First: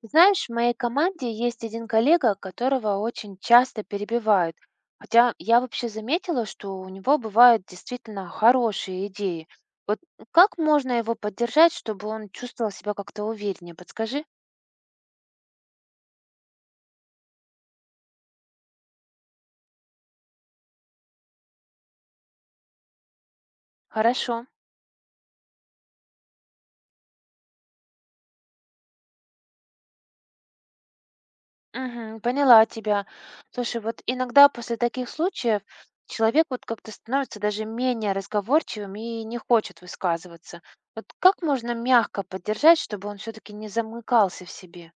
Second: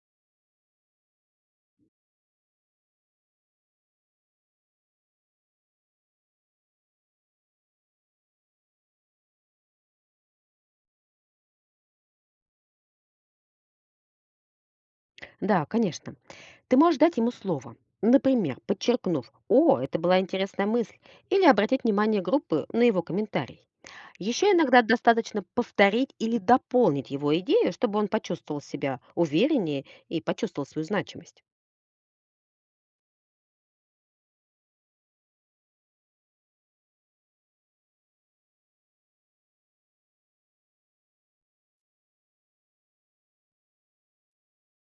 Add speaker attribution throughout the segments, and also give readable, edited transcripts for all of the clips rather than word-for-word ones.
Speaker 1: Знаешь, в моей команде есть один коллега, которого очень часто перебивают. Хотя я вообще заметила, что у него бывают действительно хорошие идеи. Вот как можно его поддержать, чтобы он чувствовал себя как-то увереннее? Подскажи.
Speaker 2: Да, конечно. Ты можешь дать ему слово. Например, подчеркнув «О, это была интересная мысль» или обратить внимание группы на его комментарий.
Speaker 1: Хорошо.
Speaker 2: Еще иногда достаточно повторить или дополнить его идею, чтобы он почувствовал себя увереннее и почувствовал свою значимость.
Speaker 1: Мгм, поняла тебя. Слушай, вот иногда после таких случаев человек вот как-то становится даже менее разговорчивым и не хочет высказываться. Вот как можно мягко поддержать, чтобы он все-таки не замыкался в себе?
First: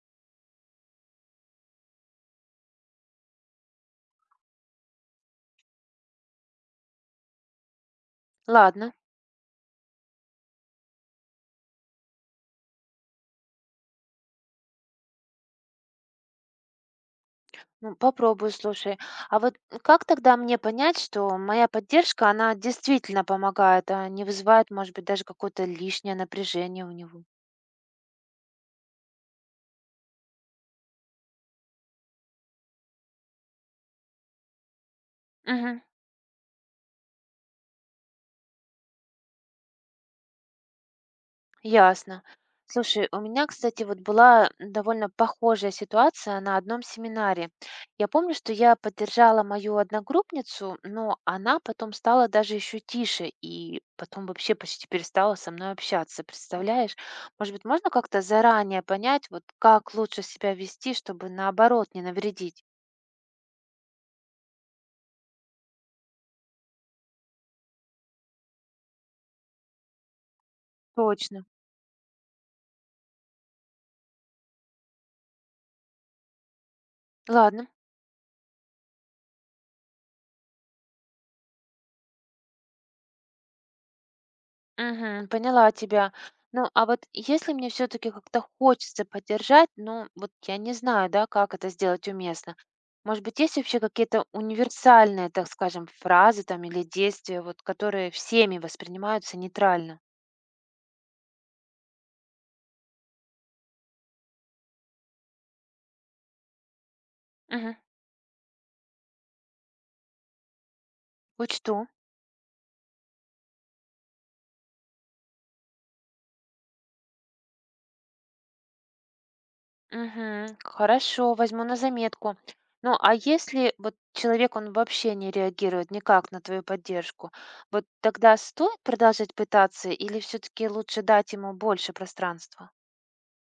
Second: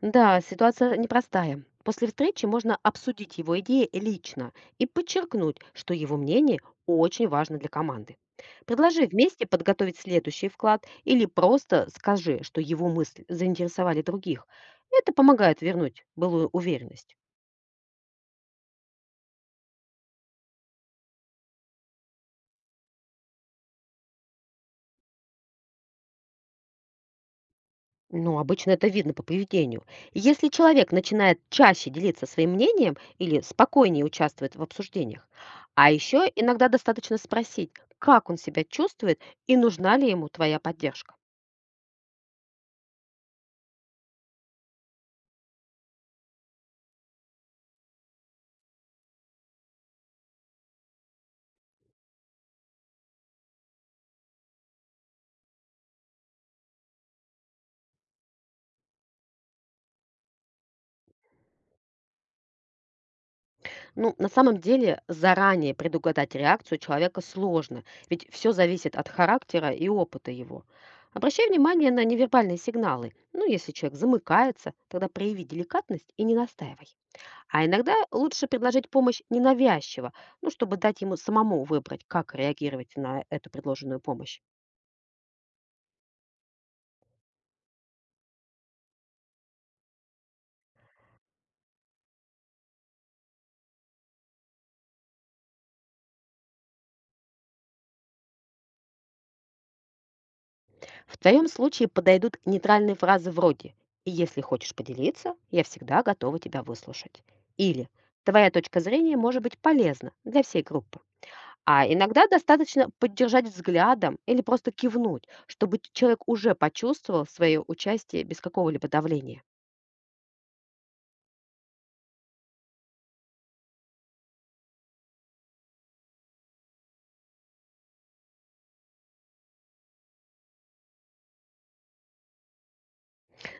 Speaker 2: Да, ситуация непростая. После встречи можно обсудить его идеи лично и подчеркнуть, что его мнение очень важно для команды.
Speaker 1: Ладно.
Speaker 2: Предложи вместе подготовить следующий вклад или просто скажи, что его мысли заинтересовали других. Это помогает вернуть былую уверенность.
Speaker 1: Ну, попробую, слушай. А вот как тогда мне понять, что моя поддержка, она действительно помогает, а не вызывает, может быть, даже какое-то лишнее напряжение у него?
Speaker 2: Ну, обычно это видно по поведению. Если человек начинает чаще делиться своим мнением или спокойнее участвует в обсуждениях,
Speaker 1: Мгм.
Speaker 2: а еще иногда достаточно спросить, как он себя чувствует и нужна ли ему твоя поддержка.
Speaker 1: Ясно. Слушай, у меня, кстати, вот была довольно похожая ситуация на одном семинаре. Я помню, что я поддержала мою одногруппницу, но она потом стала даже еще тише и потом вообще почти перестала со мной общаться. Представляешь? Может быть, можно как-то заранее понять, вот как лучше себя вести, чтобы наоборот не навредить?
Speaker 2: Ну, на самом деле, заранее предугадать реакцию человека сложно, ведь все зависит от характера и опыта его.
Speaker 1: Точно.
Speaker 2: Обращай внимание на невербальные сигналы. Ну, если человек замыкается, тогда прояви деликатность и не настаивай. А
Speaker 1: Ладно.
Speaker 2: иногда лучше предложить помощь ненавязчиво, ну, чтобы дать ему самому выбрать, как реагировать на эту предложенную помощь.
Speaker 1: Мгм. Поняла тебя. Ну, а вот если мне все-таки как-то хочется поддержать, ну, вот я не знаю, да, как это сделать уместно. Может быть, есть вообще какие-то универсальные, так скажем, фразы там или действия, вот, которые всеми воспринимаются нейтрально?
Speaker 2: В твоем случае подойдут нейтральные фразы вроде «Если хочешь поделиться, я всегда готова тебя выслушать».
Speaker 1: Мгм.
Speaker 2: Или «Твоя точка зрения может быть полезна для всей группы».
Speaker 1: Учту.
Speaker 2: А иногда достаточно поддержать взглядом или просто кивнуть, чтобы человек уже почувствовал свое участие без какого-либо давления.
Speaker 1: Мгм. Хорошо, возьму на заметку. Ну, а если вот человек, он вообще не реагирует никак на твою поддержку, вот тогда стоит продолжать пытаться или все-таки лучше дать ему больше пространства?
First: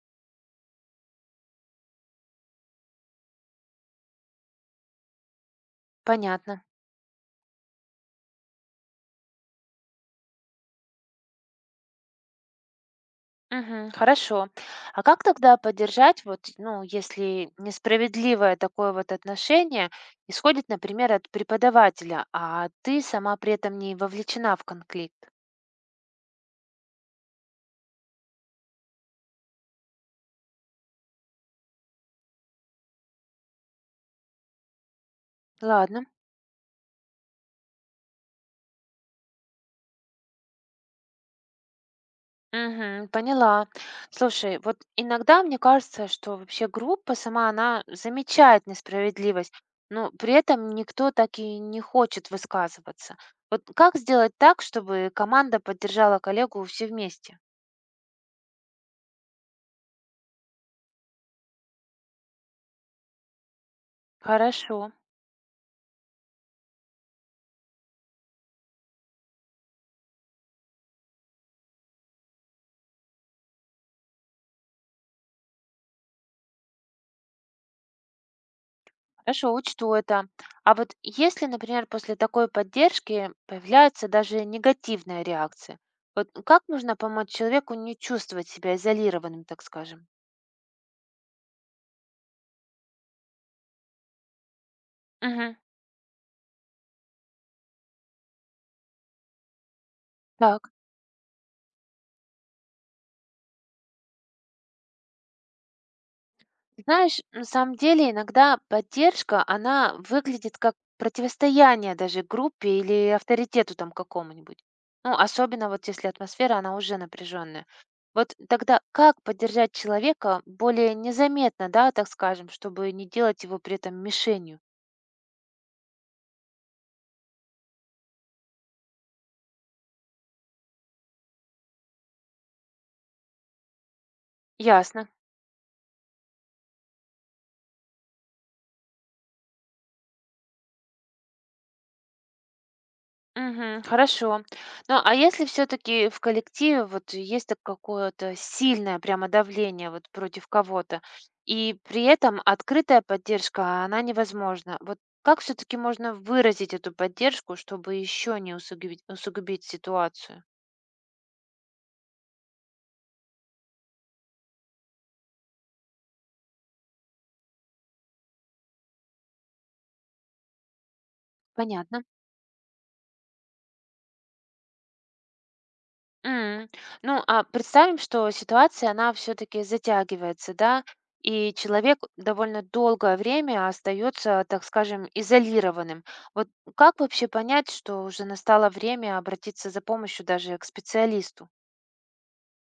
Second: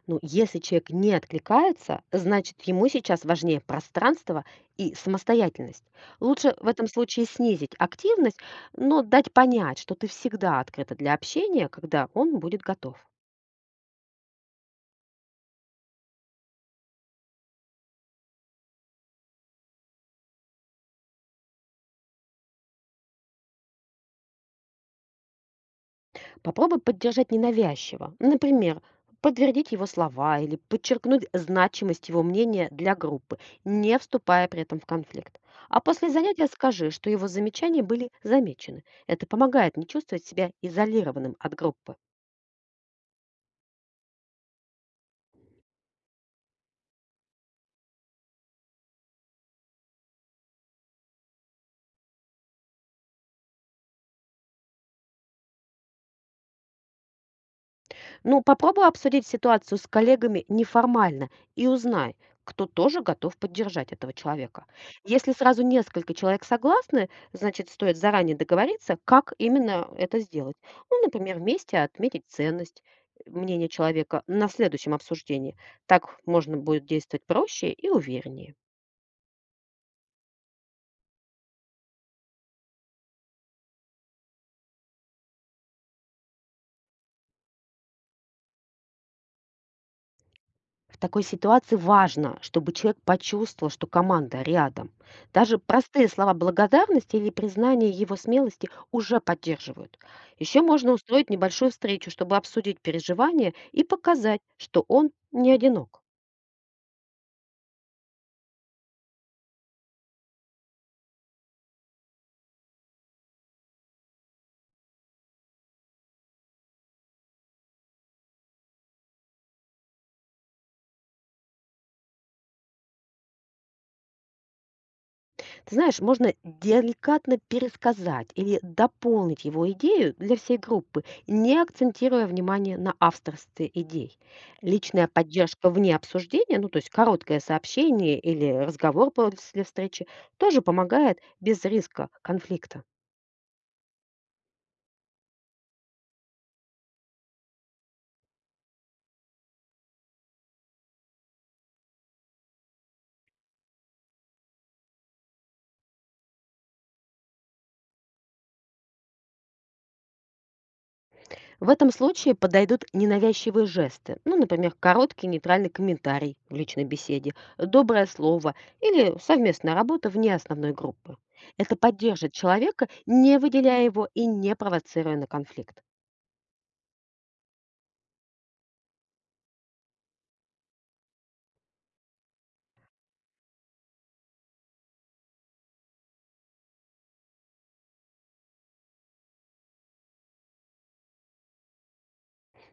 Speaker 2: Ну, если человек не откликается, значит, ему сейчас важнее пространство и самостоятельность. Лучше
Speaker 1: Понятно.
Speaker 2: в этом случае снизить активность, но дать понять, что ты всегда открыта для общения, когда он будет готов.
Speaker 1: Мгм. Хорошо. А как тогда поддержать, вот, ну, если несправедливое такое вот отношение исходит, например, от преподавателя, а ты сама при этом не вовлечена в конфликт?
Speaker 2: Попробуй поддержать ненавязчиво. Например, подтвердить его слова или подчеркнуть значимость его мнения для группы, не вступая при этом в конфликт. А
Speaker 1: Ладно.
Speaker 2: после занятия скажи, что его замечания были замечены. Это помогает не чувствовать себя изолированным от группы.
Speaker 1: Мгм. Поняла. Слушай, вот иногда мне кажется, что вообще группа сама, она замечает несправедливость, но при этом никто так и не хочет высказываться. Вот как сделать так, чтобы команда поддержала коллегу все вместе?
Speaker 2: Ну, попробуй обсудить ситуацию с коллегами неформально и узнай, кто тоже готов поддержать этого человека.
Speaker 1: Хорошо.
Speaker 2: Если сразу несколько человек согласны, значит, стоит заранее договориться, как именно это сделать. Ну, например, вместе отметить ценность мнения человека на следующем обсуждении. Так можно будет действовать проще и увереннее.
Speaker 1: Хорошо, учту это. А вот если, например, после такой поддержки появляются даже негативные реакции, вот как нужно помочь человеку не чувствовать себя изолированным, так скажем?
Speaker 2: В такой ситуации важно, чтобы человек почувствовал, что команда рядом.
Speaker 1: Мгм.
Speaker 2: Даже простые слова благодарности или признание его смелости уже поддерживают. Еще
Speaker 1: Так.
Speaker 2: можно устроить небольшую встречу, чтобы обсудить переживания и показать, что он не одинок.
Speaker 1: Знаешь, на самом деле иногда поддержка, она выглядит как противостояние даже группе или авторитету там какому-нибудь. Ну, особенно вот если атмосфера, она уже напряженная. Вот тогда как поддержать человека более незаметно, да, так скажем, чтобы не делать его при этом мишенью?
Speaker 2: Ты знаешь, можно деликатно пересказать или дополнить его идею для всей группы, не акцентируя внимание на авторстве идей.
Speaker 1: Ясно.
Speaker 2: Личная поддержка вне обсуждения, ну то есть короткое сообщение или разговор после встречи, тоже помогает без риска конфликта.
Speaker 1: Мгм. Хорошо. Ну, а если все-таки в коллективе вот есть так какое-то сильное прямо давление вот против кого-то, и при этом открытая поддержка, а она невозможна. Вот как все-таки можно выразить эту поддержку, чтобы еще не усугубить ситуацию?
Speaker 2: В этом случае подойдут ненавязчивые жесты, ну, например, короткий нейтральный комментарий в личной беседе, доброе слово или совместная работа вне основной группы. Это
Speaker 1: Понятно.
Speaker 2: поддержит человека, не выделяя его и не провоцируя на конфликт.
Speaker 1: М. Ну, а представим, что ситуация, она все-таки затягивается, да, и человек довольно долгое время остается, так скажем, изолированным. Вот как вообще понять, что уже настало время обратиться за помощью даже к специалисту?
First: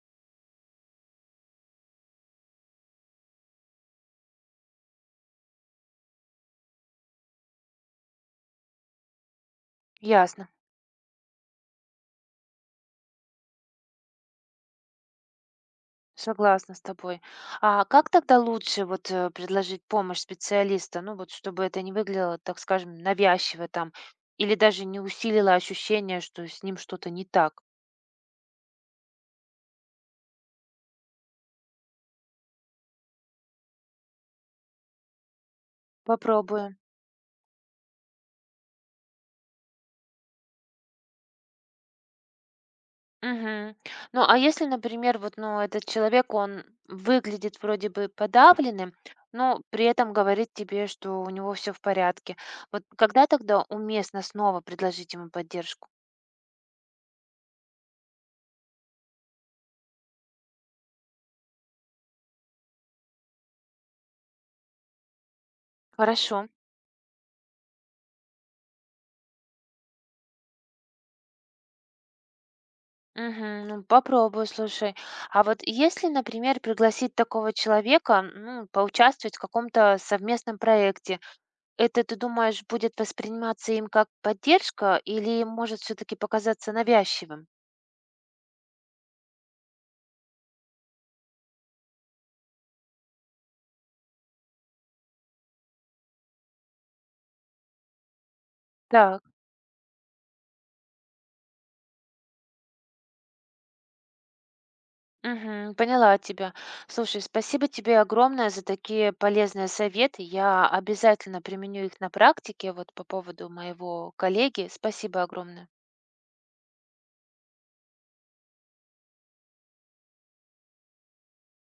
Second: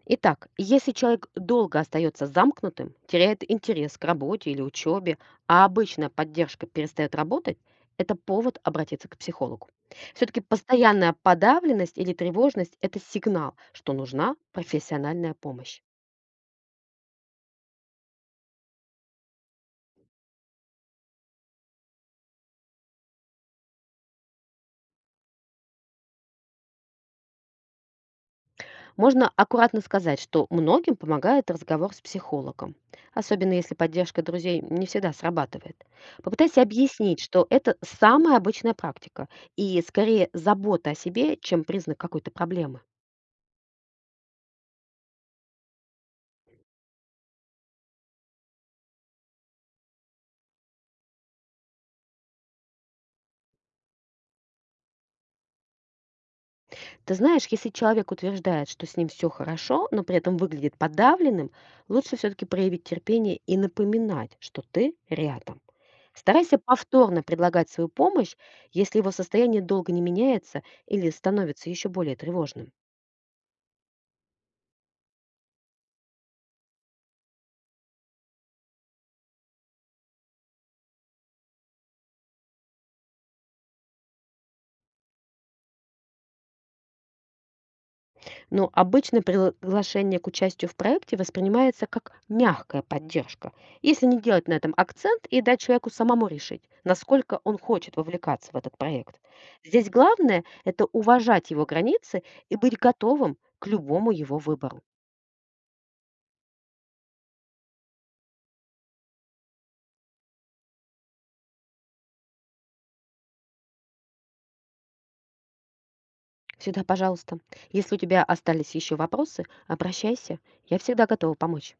Speaker 2: Итак, если человек долго остается замкнутым, теряет интерес к работе или учебе, а обычная поддержка перестает работать, это повод обратиться к психологу. Все-таки
Speaker 1: Ясно,
Speaker 2: постоянная подавленность или тревожность – это сигнал, что нужна профессиональная помощь.
Speaker 1: согласна с тобой. А как тогда лучше вот предложить помощь специалиста? Ну вот, чтобы это не выглядело, так скажем, навязчиво там, или даже не усилило ощущение, что с ним что-то не так.
Speaker 2: Можно аккуратно сказать, что многим помогает разговор с психологом, особенно если поддержка друзей не всегда срабатывает. Попытайся
Speaker 1: Попробую.
Speaker 2: объяснить, что это самая обычная практика и скорее забота о себе, чем признак какой-то проблемы.
Speaker 1: Мгм. Ну, а если, например, вот, ну, этот человек, он выглядит вроде бы подавленным, но при этом говорит тебе, что у него все в порядке. Вот когда тогда уместно снова предложить ему поддержку?
Speaker 2: Ты знаешь, если человек утверждает, что с ним все хорошо, но при этом выглядит подавленным, лучше все-таки проявить терпение и напоминать, что ты рядом.
Speaker 1: Хорошо.
Speaker 2: Старайся повторно предлагать свою помощь, если его состояние долго не меняется или становится еще более тревожным.
Speaker 1: Мгм. Ну, попробую, слушай. А вот если, например, пригласить такого человека, ну, поучаствовать в каком-то совместном проекте, это, ты думаешь, будет восприниматься им как поддержка или может все-таки показаться навязчивым?
Speaker 2: Но обычно приглашение к участию в проекте воспринимается как мягкая поддержка, если не делать на этом акцент и дать человеку самому решить, насколько он хочет вовлекаться в этот проект.
Speaker 1: Так.
Speaker 2: Здесь главное – это уважать его границы и быть готовым к любому его выбору.
Speaker 1: Мгм. Поняла тебя. Слушай, спасибо тебе огромное за такие полезные советы. Я обязательно применю их на практике вот по поводу моего коллеги. Спасибо огромное.
Speaker 2: Всегда пожалуйста. Если у тебя остались еще вопросы, обращайся. Я всегда готова помочь.